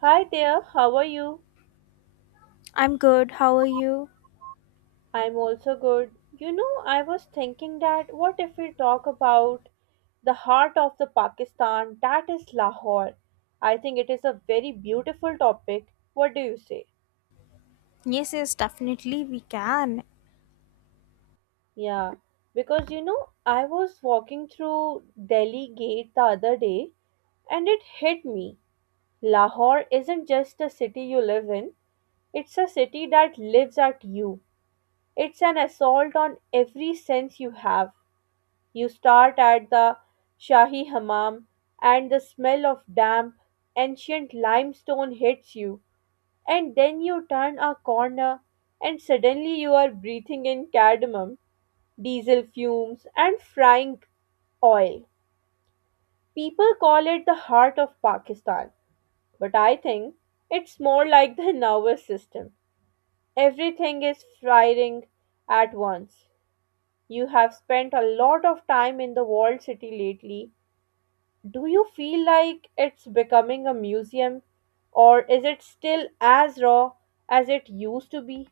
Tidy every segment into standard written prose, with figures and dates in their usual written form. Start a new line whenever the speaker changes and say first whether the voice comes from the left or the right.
right: Hi there, how are you?
left: I'm good. How are you?
right: I'm also good. You know, I was thinking that what if we talk about the heart of the Pakistan, that is Lahore. I think it is a very beautiful topic. What do you say?
left: Yes, yes, definitely we can.
right: Yeah, because you know, I was walking through Delhi gate the other day and it hit me. Lahore isn't just a city you live in, it's a city that lives at you. It's an assault on every sense you have. You start at the Shahi Hammam, and the smell of damp, ancient limestone hits you. And then you turn a corner, and suddenly you are breathing in cardamom, diesel fumes, and frying oil. People call it the heart of Pakistan, but I think it's more like the nervous system. Everything is firing at once. You have spent a lot of time in the walled city lately. Do you feel like it's becoming a museum, or is it still as raw as it used to be?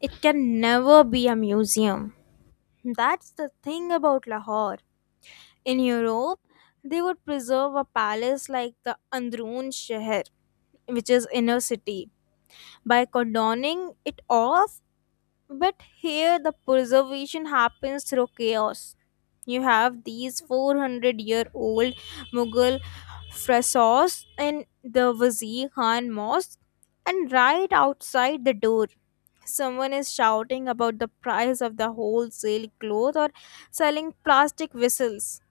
left: It can never be a museum. That's the thing about Lahore. In Europe, they would preserve a palace like the Androon Sheher, which is inner city, by cordoning it off. But here the preservation happens through chaos. You have these 400-year-old Mughal frescoes in the Wazir Khan Mosque, and right outside the door, someone is shouting about the price of the wholesale cloth or selling plastic whistles.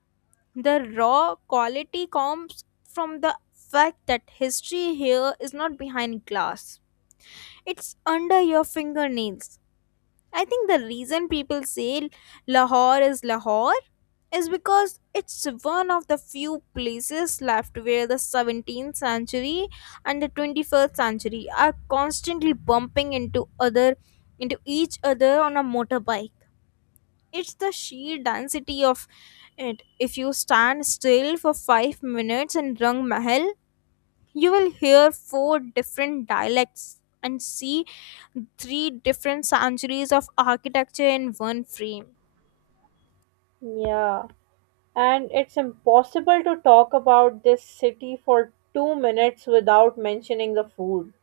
left: The raw quality comes from the fact that history here is not behind glass, it's under your fingernails. I think the reason people say Lahore is because it's one of the few places left where the 17th century and the 21st century are constantly bumping into each other on a motorbike. It's the sheer density of it. If you stand still for 5 minutes in Rang Mahal, you will hear four different dialects and see three different centuries of architecture in one frame.
right: Yeah, and it's impossible to talk about this city for 2 minutes without mentioning the food.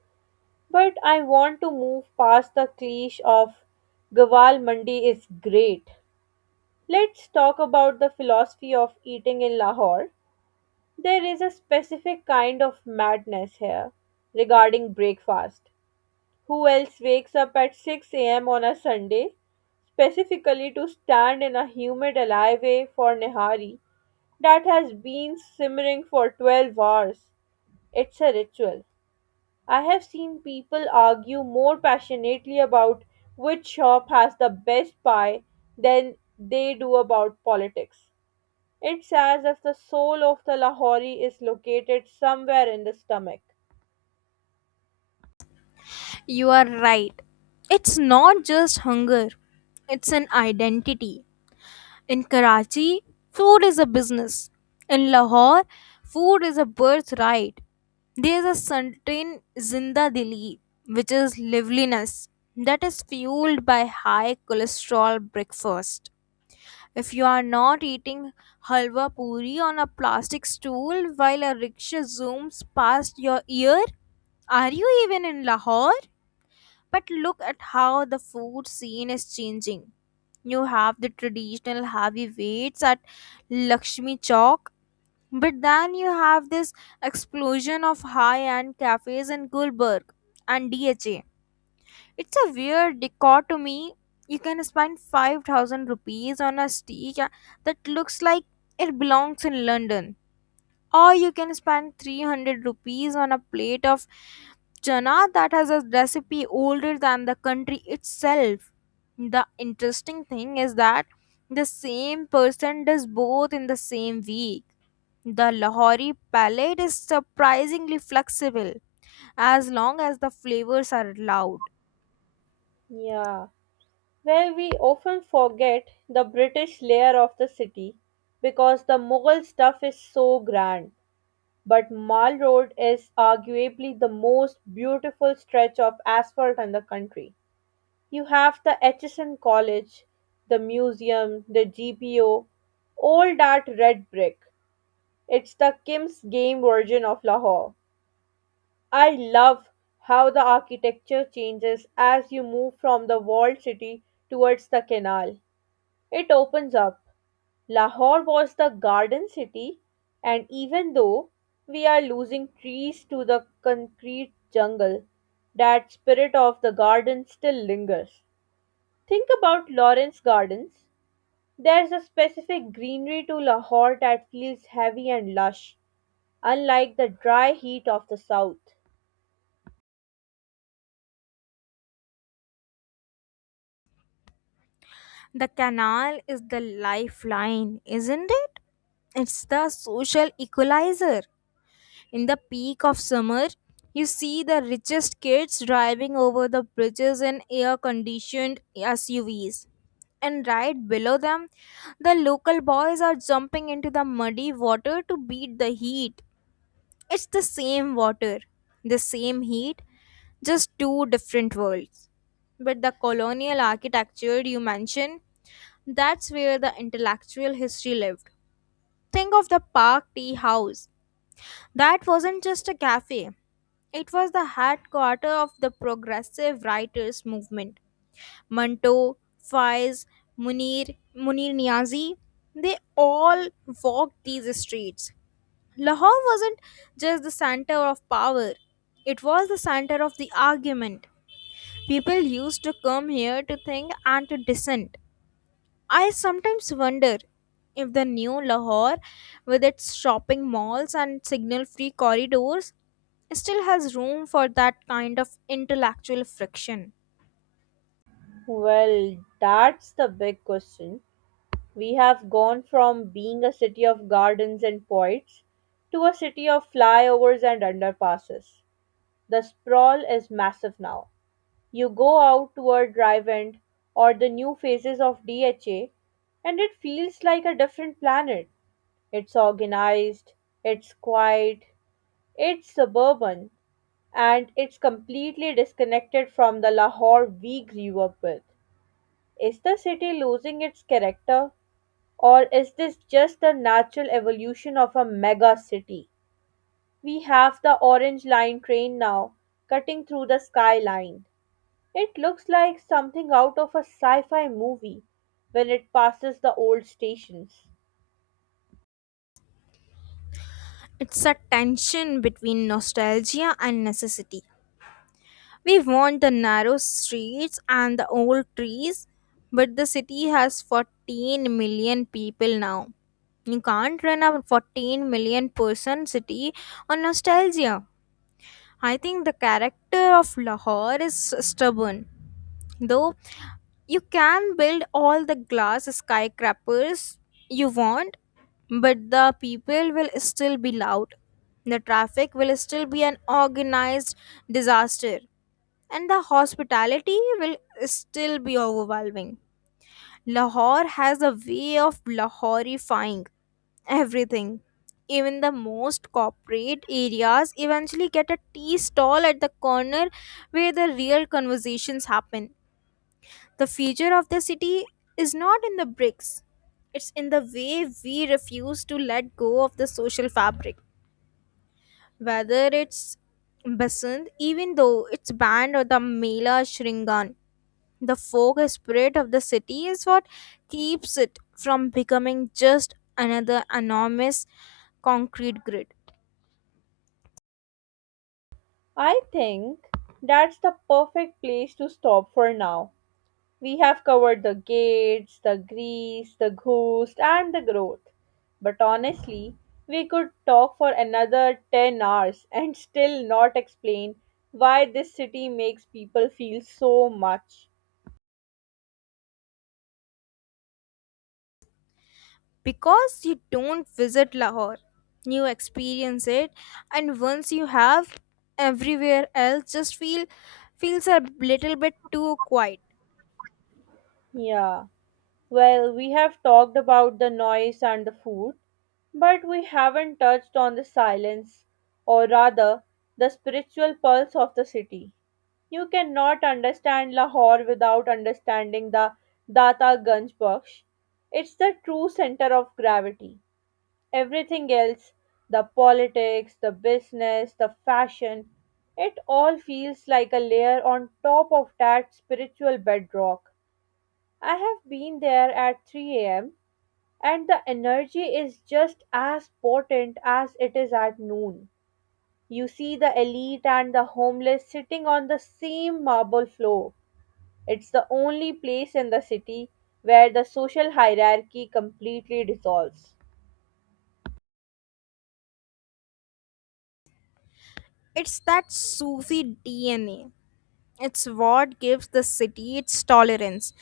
right: But I want to move past the cliche of Gawal Mandi is great. Let's talk about the philosophy of eating in Lahore. There is a specific kind of madness here regarding breakfast. Who else wakes up at 6 a.m. on a Sunday specifically to stand in a humid alleyway for Nihari that has been simmering for 12 hours? It's a ritual. I have seen people argue more passionately about which shop has the best pie than they do about politics. It's as if the soul of the Lahori is located somewhere in the stomach.
left: You are right. It's not just hunger, it's an identity. In Karachi, food is a business. In Lahore, food is a birthright. There is a certain zinda dili, which is liveliness, that is fueled by high cholesterol breakfast. If you are not eating halwa puri on a plastic stool while a rickshaw zooms past your ear, are you even in Lahore? But look at how the food scene is changing. You have the traditional heavyweights at Lakshmi Chowk, but then you have this explosion of high end cafes in Gulbarg and DHA. It's a weird dichotomy. You can spend 5,000 rupees on a steak that looks like it belongs in London. Or you can spend 300 rupees on a plate of chana that has a recipe older than the country itself. The interesting thing is that the same person does both in the same week. The Lahori palette is surprisingly flexible as long as the flavors are allowed.
right: Yeah, where we often forget the British layer of the city because the Mughal stuff is so grand. But Mall Road is arguably the most beautiful stretch of asphalt in the country. You have the Aitchison College, the museum, the GPO, all that red brick. It's the Kim's game version of Lahore. I love how the architecture changes as you move from the walled city towards the canal. It opens up. Lahore was the garden city, and even though we are losing trees to the concrete jungle, that spirit of the garden still lingers. Think about Lawrence Gardens. There's a specific greenery to Lahore that feels heavy and lush, unlike the dry heat of the south.
left: The canal is the lifeline, isn't it? It's the social equalizer. In the peak of summer, you see the richest kids driving over the bridges in air conditioned SUVs. And right below them, the local boys are jumping into the muddy water to beat the heat. It's the same water, the same heat, just two different worlds. But the colonial architecture you mentioned, that's where the intellectual history lived. Think of the Park Tea House. That wasn't just a cafe. It was the headquarters of the progressive writers movement. Manto, Faiz, Munir Niazi, they all walked these streets. Lahore wasn't just the center of power. It was the center of the argument. People used to come here to think and to dissent. I sometimes wonder if the new Lahore, with its shopping malls and signal free corridors, still has room for that kind of intellectual friction.
right: Well, that's the big question. We have gone from being a city of gardens and poets to a city of flyovers and underpasses. The sprawl is massive now. You go out toward Drive end or the new phases of DHA, and it feels like a different planet. It's organized, it's quiet, it's suburban, and it's completely disconnected from the Lahore we grew up with. Is the city losing its character? Or is this just the natural evolution of a mega city? We have the Orange Line train now, cutting through the skyline. It looks like something out of a sci fi movie when it passes the old stations.
left: It's a tension between nostalgia and necessity. We want the narrow streets and the old trees, but the city has 14 million people now. You can't run a 14 million person city on nostalgia. I think the character of Lahore is stubborn. Though you can build all the glass skyscrapers you want, but the people will still be loud. The traffic will still be an organized disaster, and the hospitality will still be overwhelming. Lahore has a way of Lahoreifying everything. Even the most corporate areas eventually get a tea stall at the corner where the real conversations happen. The future of the city is not in the bricks, it's in the way we refuse to let go of the social fabric. Whether it's Basant, even though it's banned, or the Mela Shringan, the folk spirit of the city is what keeps it from becoming just another enormous concrete grid.
right: I think that's the perfect place to stop for now. We have covered the gates, the grease, the ghost, and the growth. But honestly, we could talk for another 10 hours and still not explain why this city makes people feel so much.
left: Because you don't visit Lahore. You experience it, and once you have, everywhere else just feels a little bit too quiet.
right: Yeah, well, we have talked about the noise and the food, but we haven't touched on the silence, or rather, the spiritual pulse of the city. You cannot understand Lahore without understanding the Data Ganj Baksh. It's the true center of gravity. Everything else, the politics, the business, the fashion, it all feels like a layer on top of that spiritual bedrock. I have been there at 3 a.m. and the energy is just as potent as it is at noon. You see the elite and the homeless sitting on the same marble floor. It's the only place in the city where the social hierarchy completely dissolves.
left: It's that Sufi DNA. It's what gives the city its tolerance,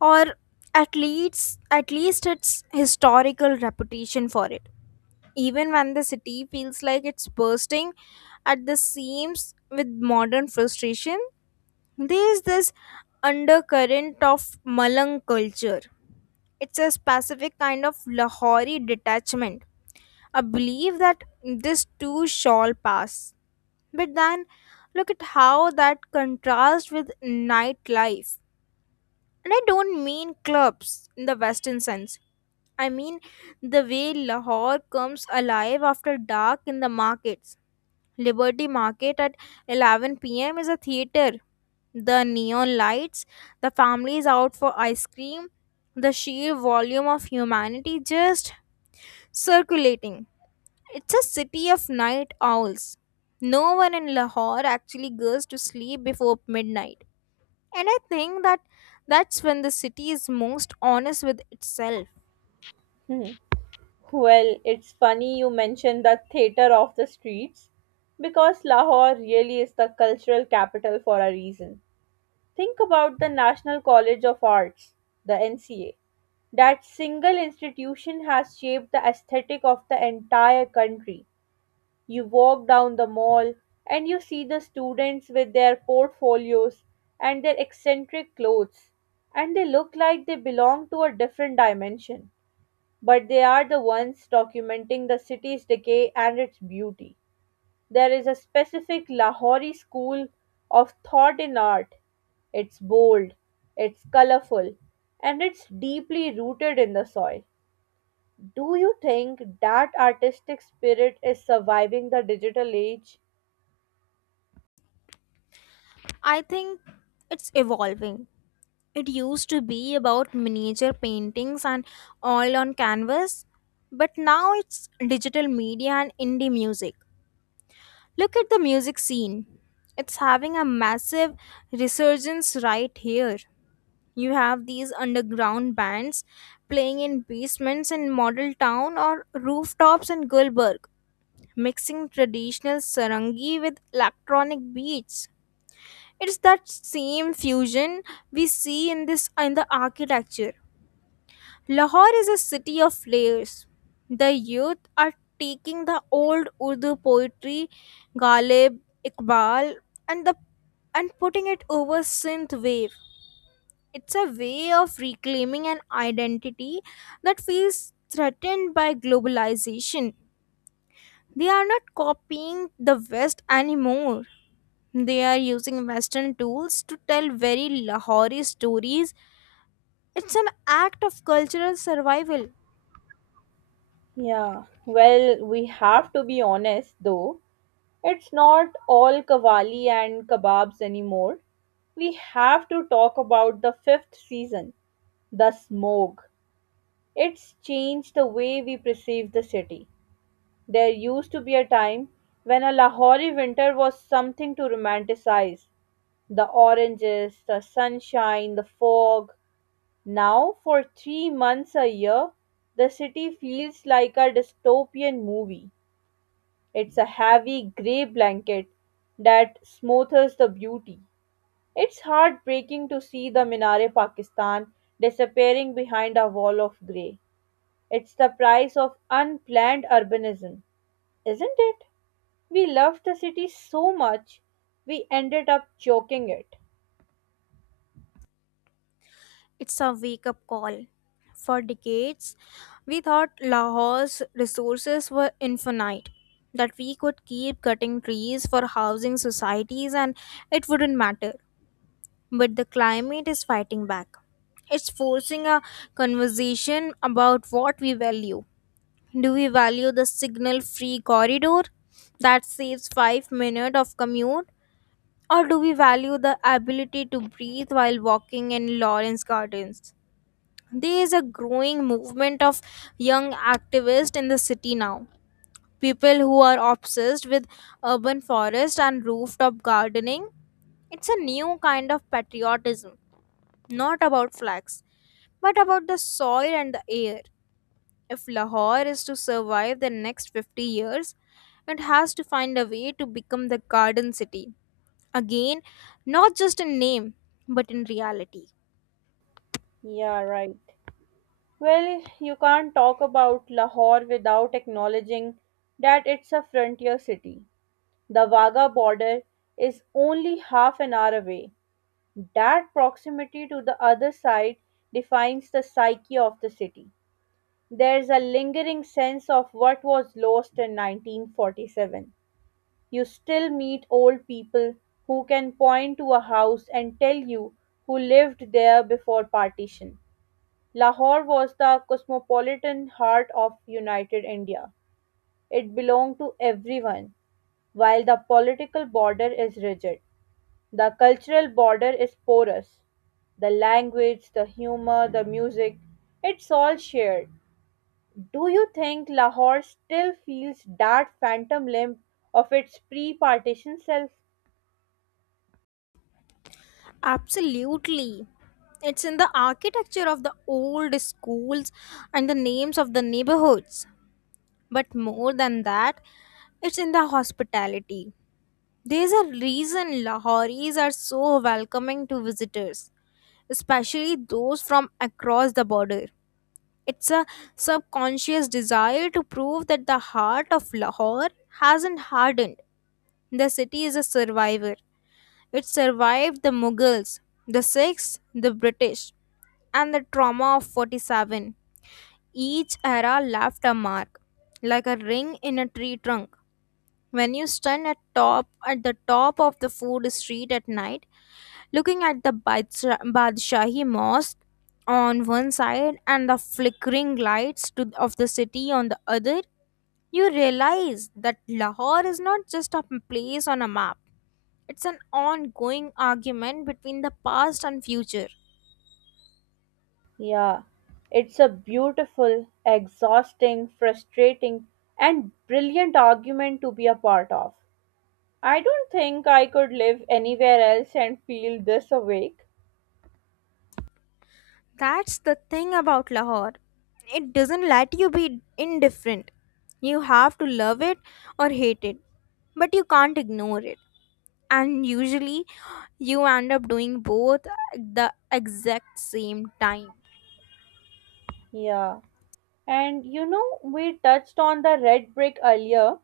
left: or at least its historical reputation for it. Even when the city feels like it's bursting at the seams with modern frustration, there is this undercurrent of Malang culture. It's a specific kind of Lahori detachment. A belief that this too shall pass. But then look at how that contrasts with nightlife. And I don't mean clubs in the Western sense. I mean the way Lahore comes alive after dark in the markets. Liberty Market at 11 p.m. is a theater. The neon lights, the families out for ice cream, the sheer volume of humanity just circulating. It's a city of night owls. No one in Lahore actually goes to sleep before midnight. And I think that that's when the city is most honest with itself.
right: Hmm. Well, it's funny you mention the theater of the streets because Lahore really is the cultural capital for a reason. Think about the National College of Arts, the NCA. That single institution has shaped the aesthetic of the entire country. You walk down the mall and you see the students with their portfolios and their eccentric clothes, and they look like they belong to a different dimension. But they are the ones documenting the city's decay and its beauty. There is a specific Lahori school of thought in art. It's bold, it's colorful, and it's deeply rooted in the soil. Do you think that artistic spirit is surviving the digital age?
left: I think it's evolving. It used to be about miniature paintings and all on canvas, but now it's digital media and indie music. Look at the music scene. It's having a massive resurgence right here. You have these underground bands playing in basements in model town or rooftops in Gulberg, mixing traditional sarangi with electronic beats. It's that same fusion we see in the architecture. Lahore is a city of layers. The youth are taking the old Urdu poetry, Ghalib, Iqbal, and the and putting it over synth wave. It's a way of reclaiming an identity that feels threatened by globalization. They are not copying the West anymore. They are using Western tools to tell very Lahori stories. It's an act of cultural survival.
right: Yeah, well, we have to be honest though. It's not all kawali and kebabs anymore. We have to talk about the fifth season, the smog. It's changed the way we perceive the city. There used to be a time when a Lahori winter was something to romanticize. The oranges, the sunshine, the fog. Now, for 3 months a year, the city feels like a dystopian movie. It's a heavy grey blanket that smothers the beauty. It's heartbreaking to see the Minare Pakistan disappearing behind a wall of grey. It's the price of unplanned urbanism, isn't it? We loved the city so much, we ended up choking it.
left: It's a wake up call. For decades, we thought Lahore's resources were infinite, that we could keep cutting trees for housing societies and it wouldn't matter. But the climate is fighting back. It's forcing a conversation about what we value. Do we value the signal free corridor that saves 5 minutes of commute? Or do we value the ability to breathe while walking in Lawrence Gardens? There is a growing movement of young activists in the city now. People who are obsessed with urban forest and rooftop gardening. It's a new kind of patriotism, not about flags, but about the soil and the air. If Lahore is to survive the next 50 years, it has to find a way to become the garden city. Again, not just in name, but in reality.
right: Yeah, right. Well, you can't talk about Lahore without acknowledging that it's a frontier city. The Wagah border is only half an hour away. That proximity to the other side defines the psyche of the city. There's a lingering sense of what was lost in 1947. You still meet old people who can point to a house and tell you who lived there before partition. Lahore was the cosmopolitan heart of united India. It belonged to everyone, while the political border is rigid. The cultural border is porous. The language, the humor, the music, it's all shared. Do you think Lahore still feels that phantom limp of its pre partition self?
left: Absolutely. It's in the architecture of the old schools and the names of the neighborhoods. But more than that, it's in the hospitality. There's a reason Lahoris are so welcoming to visitors, especially those from across the border. It's a subconscious desire to prove that the heart of Lahore hasn't hardened. The city is a survivor, it survived the Mughals, the Sikhs, the British, and the trauma of 47. Each era left a mark, like a ring in a tree trunk. When you stand at the top of the food street at night, looking at the Badshahi Mosque on one side and the flickering lights of the city on the other, you realize that Lahore is not just a place on a map. It's an ongoing argument between the past and future.
right: Yeah, it's a beautiful, exhausting, frustrating, and brilliant argument to be a part of. I don't think I could live anywhere else and feel this awake.
left: That's the thing about Lahore. It doesn't let you be indifferent. You have to love it or hate it, but you can't ignore it. And usually, you end up doing both at the exact same time.
right: Yeah. And you know, we touched on the red brick earlier,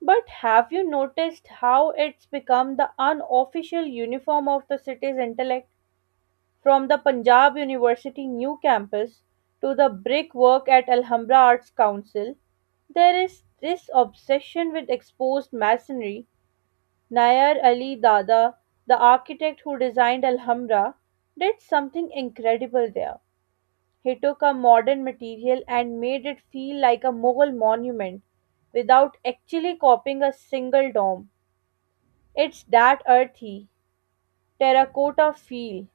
right: but have you noticed how it's become the unofficial uniform of the city's intellect? From the Punjab University new campus to the brickwork at Alhambra Arts Council, there is this obsession with exposed masonry. Nayar Ali Dada, the architect who designed Alhambra, did something incredible there. He took a modern material and made it feel like a Mughal monument without actually copying a single dome. It's that earthy, terracotta feel.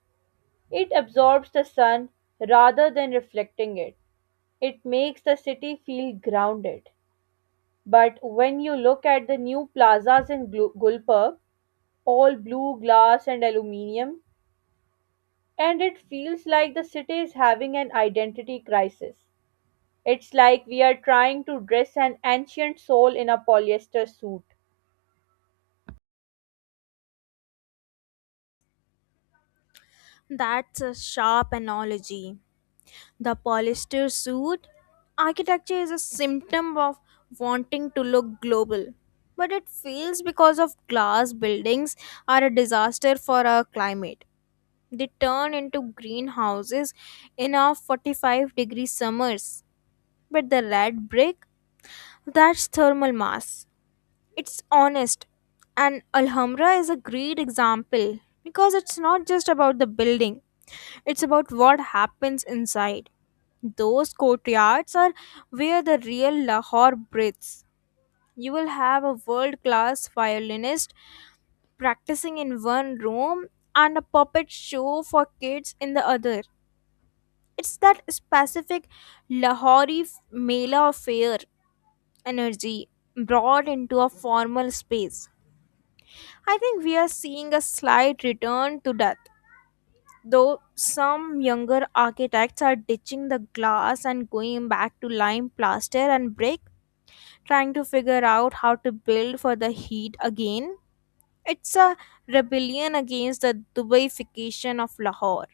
right: It absorbs the sun rather than reflecting it. It makes the city feel grounded. But when you look at the new plazas in Gulpurg, all blue glass and aluminium, and it feels like the city is having an identity crisis. It's like we are trying to dress an ancient soul in a polyester suit.
left: That's a sharp analogy, the polyester suit? Architecture is a symptom of wanting to look global, but it fails because of glass buildings are a disaster for our climate. They turn into greenhouses in our 45-degree summers, but the red brick, that's thermal mass. It's honest. And Alhambra is a great example because it's not just about the building, it's about what happens inside. Those courtyards are where the real Lahore breathes. You will have a world class violinist practicing in one room and a puppet show for kids in the other. It's that specific Lahori Mela affair energy brought into a formal space. I think we are seeing a slight return to that, though some younger architects are ditching the glass and going back to lime plaster and brick, trying to figure out how to build for the heat again. It's a rebellion against the Dubaification of Lahore.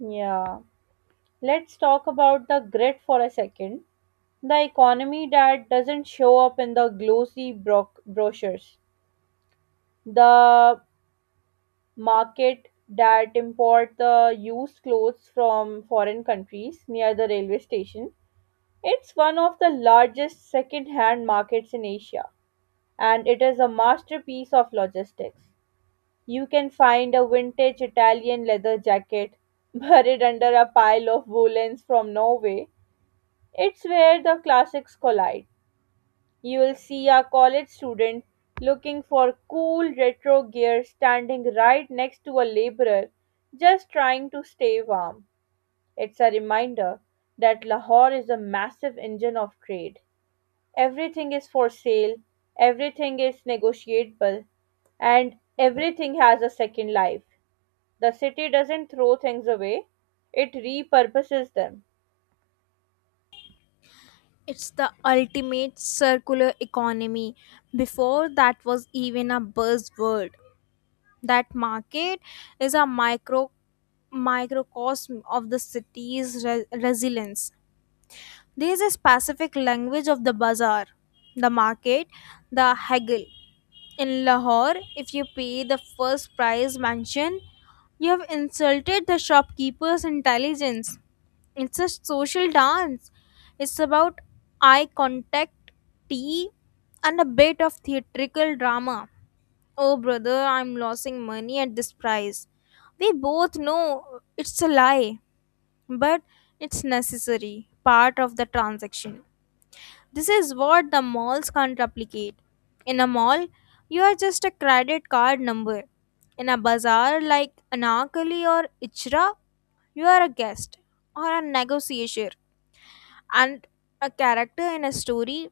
right: Yeah. Let's talk about the grit for a second, the economy that doesn't show up in the glossy brochures, the market that import the used clothes from foreign countries near the railway station. It's one of the largest second-hand markets in Asia, and it is a masterpiece of logistics. You can find a vintage Italian leather jacket buried under a pile of woolens from Norway. It's where the classics collide. You will see a college student looking for cool retro gear standing right next to a laborer just trying to stay warm. It's a reminder that Lahore is a massive engine of trade. Everything is for sale, everything is negotiable, and everything has a second life. The city doesn't throw things away, it repurposes them.
left: It's the ultimate circular economy. Before that was even a buzzword. That market is a microcosm of the city's resilience. There is a specific language of the bazaar, the market, the haggle. In Lahore, if you pay the first price mentioned, you have insulted the shopkeeper's intelligence. It's a social dance. It's about eye contact, tea, and a bit of theatrical drama. Oh, brother, I'm losing money at this price. We both know it's a lie, but it's necessary, part of the transaction. This is what the malls can't replicate. In a mall, you are just a credit card number. In a bazaar like Anarkali or Ichra, you are a guest or a negotiator and a character in a story.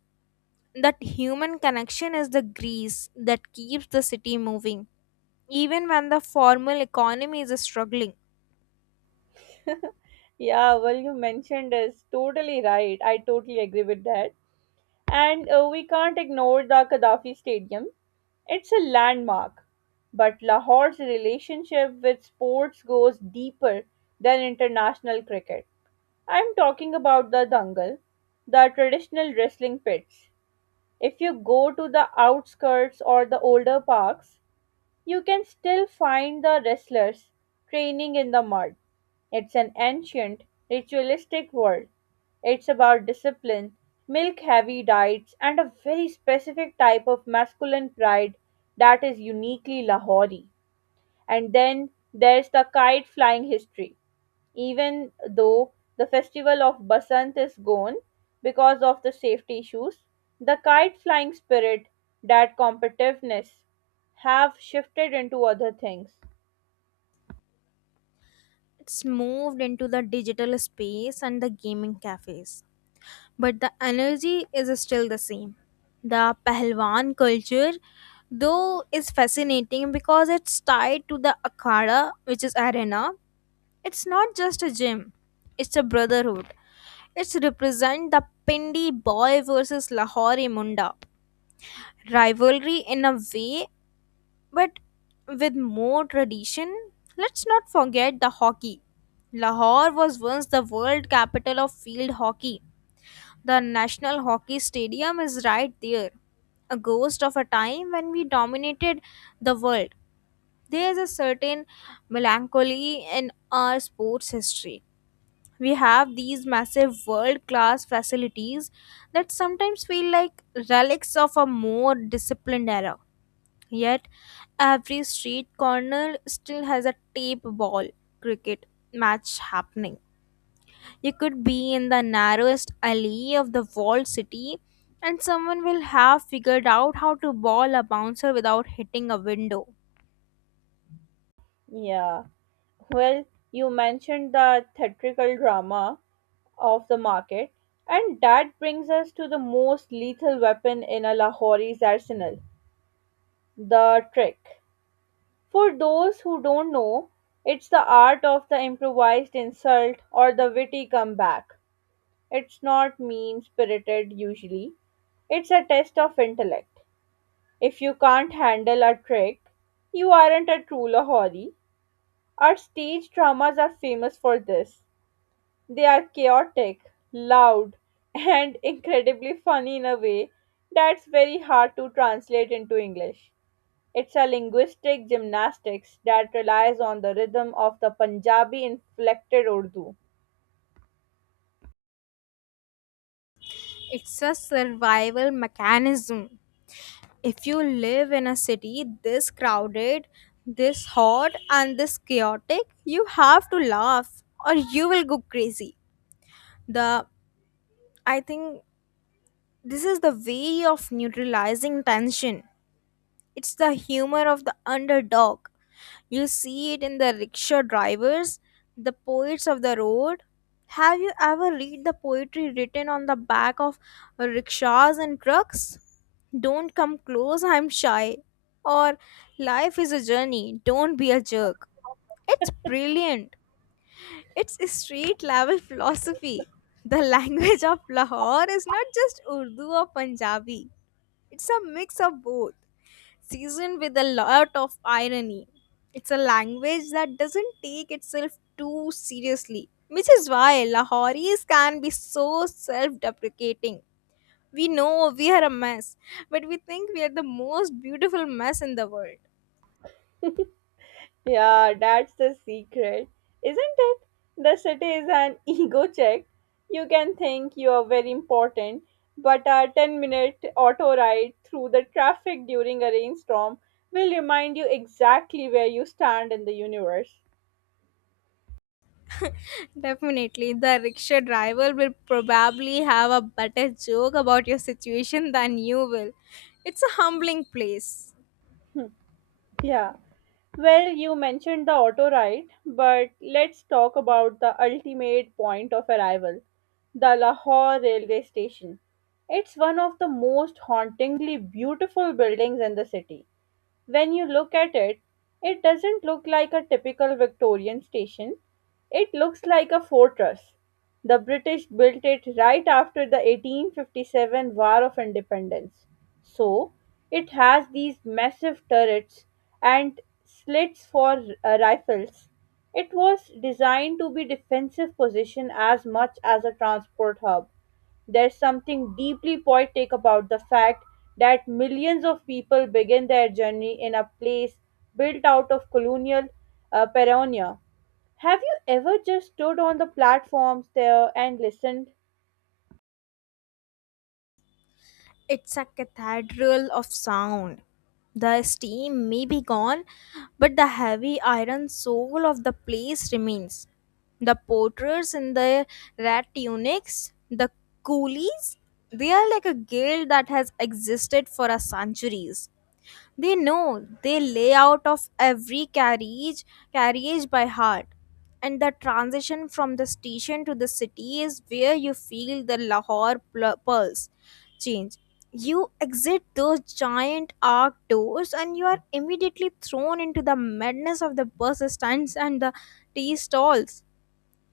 left: That human connection is the grease that keeps the city moving. Even when the formal economy is struggling,
right: Yeah, well, you mentioned is totally right. I totally agree with that. And we can't ignore the Gaddafi Stadium. It's a landmark, but Lahore's relationship with sports goes deeper than international cricket. I'm talking about the dangal, the traditional wrestling pits. If you go to the outskirts or the older parks, you can still find the wrestlers training in the mud. It's an ancient, ritualistic world. It's about discipline, milk heavy diets, and a very specific type of masculine pride that is uniquely Lahori. And then there's the kite flying history, even though the festival of Basant is gone because of the safety issues, the kite flying spirit, that competitiveness, have shifted into other things.
left: it's moved into the digital space and the gaming cafes. But the energy is still the same. The Pahlawan culture, though, is fascinating because it's tied to the Akhada, which is arena. It's not just a gym, it's a brotherhood. It's represent the Pindi boy versus Lahori Munda rivalry in a way, but with more tradition. Let's not forget the hockey. Lahore was once the world capital of field hockey. The National Hockey Stadium is right there, a ghost of a time when we dominated the world. There is a certain melancholy in our sports history. We have these massive world class facilities that sometimes feel like relics of a more disciplined era. Yet, every street corner still has a tape ball cricket match happening. You could be in the narrowest alley of the walled city, and someone will have figured out how to ball a bouncer without hitting a window.
right: Yeah. Well, you mentioned the theatrical drama of the market, and that brings us to the most lethal weapon in a Lahori's arsenal, the trick. For those who don't know, it's the art of the improvised insult or the witty comeback. It's not mean spirited usually. It's a test of intellect. If you can't handle a trick, you aren't a true Lahori. Our stage dramas are famous for this. They are chaotic, loud, and incredibly funny in a way that's very hard to translate into English. It's a linguistic gymnastics that relies on the rhythm of the Punjabi inflected Urdu.
left: It's a survival mechanism. If you live in a city this crowded, this hot, and this chaotic, you have to laugh or you will go crazy. The I think this is the way of neutralizing tension. It's the humor of the underdog. You see it in the rickshaw drivers, the poets of the road. Have you ever read the poetry written on the back of rickshaws and trucks? Don't come close, I'm shy. Or life is a journey, don't be a jerk. It's brilliant. It's a street level philosophy. The language of Lahore is not just Urdu or Punjabi, it's a mix of both seasoned with a lot of irony. It's a language that doesn't take itself too seriously, which is why Lahoris can be so self deprecating. We know we are a mess, but we think we are the most beautiful mess in the world.
right: Yeah, that's the secret, isn't it? The city is an ego check. You can think you are very important, but a 10-minute auto ride through the traffic during a rainstorm will remind you exactly where you stand in the universe.
left: Definitely, the rickshaw driver will probably have a better joke about your situation than you will. It's a humbling place.
right: Yeah. Well, you mentioned the auto ride, but let's talk about the ultimate point of arrival, the Lahore railway station. It's one of the most hauntingly beautiful buildings in the city. When you look at it, it doesn't look like a typical Victorian station. It looks like a fortress. The British built it right after the 1857 War of Independence. So, it has these massive turrets and slits for rifles. It was designed to be defensive position as much as a transport hub. There's something deeply poetic about the fact that millions of people begin their journey in a place built out of colonial pioneer. Have you ever just stood on the platforms there and listened?
left: It's a cathedral of sound. The steam may be gone, but the heavy iron soul of the place remains. The porters in their red tunics, the coolies, they are like a guild that has existed for a centuries. They know the layout of every carriage by heart. And the transition from the station to the city is where you feel the Lahore pulse change. You exit those giant arc doors and you are immediately thrown into the madness of the bus stands and the tea stalls.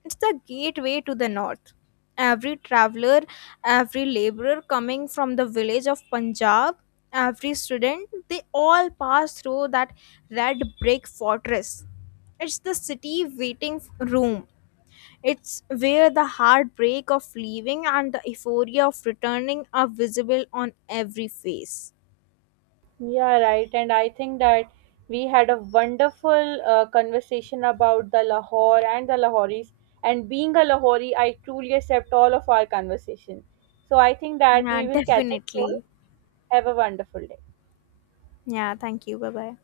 left: It's the gateway to the north. Every traveler, every laborer coming from the village of Punjab, every student, they all pass through that red brick fortress. It's the city waiting room. It's where the heartbreak of leaving and the euphoria of returning are visible on every face.
right: Yeah, right. And I think that we had a wonderful conversation about the Lahore and the Lahoris. And being a Lahori, I truly accept all of our conversation. So I think that
left: Yeah,
right: we will catch up soon.
left: definitely.
right: Have a wonderful day.
left: Yeah, thank you. Bye bye.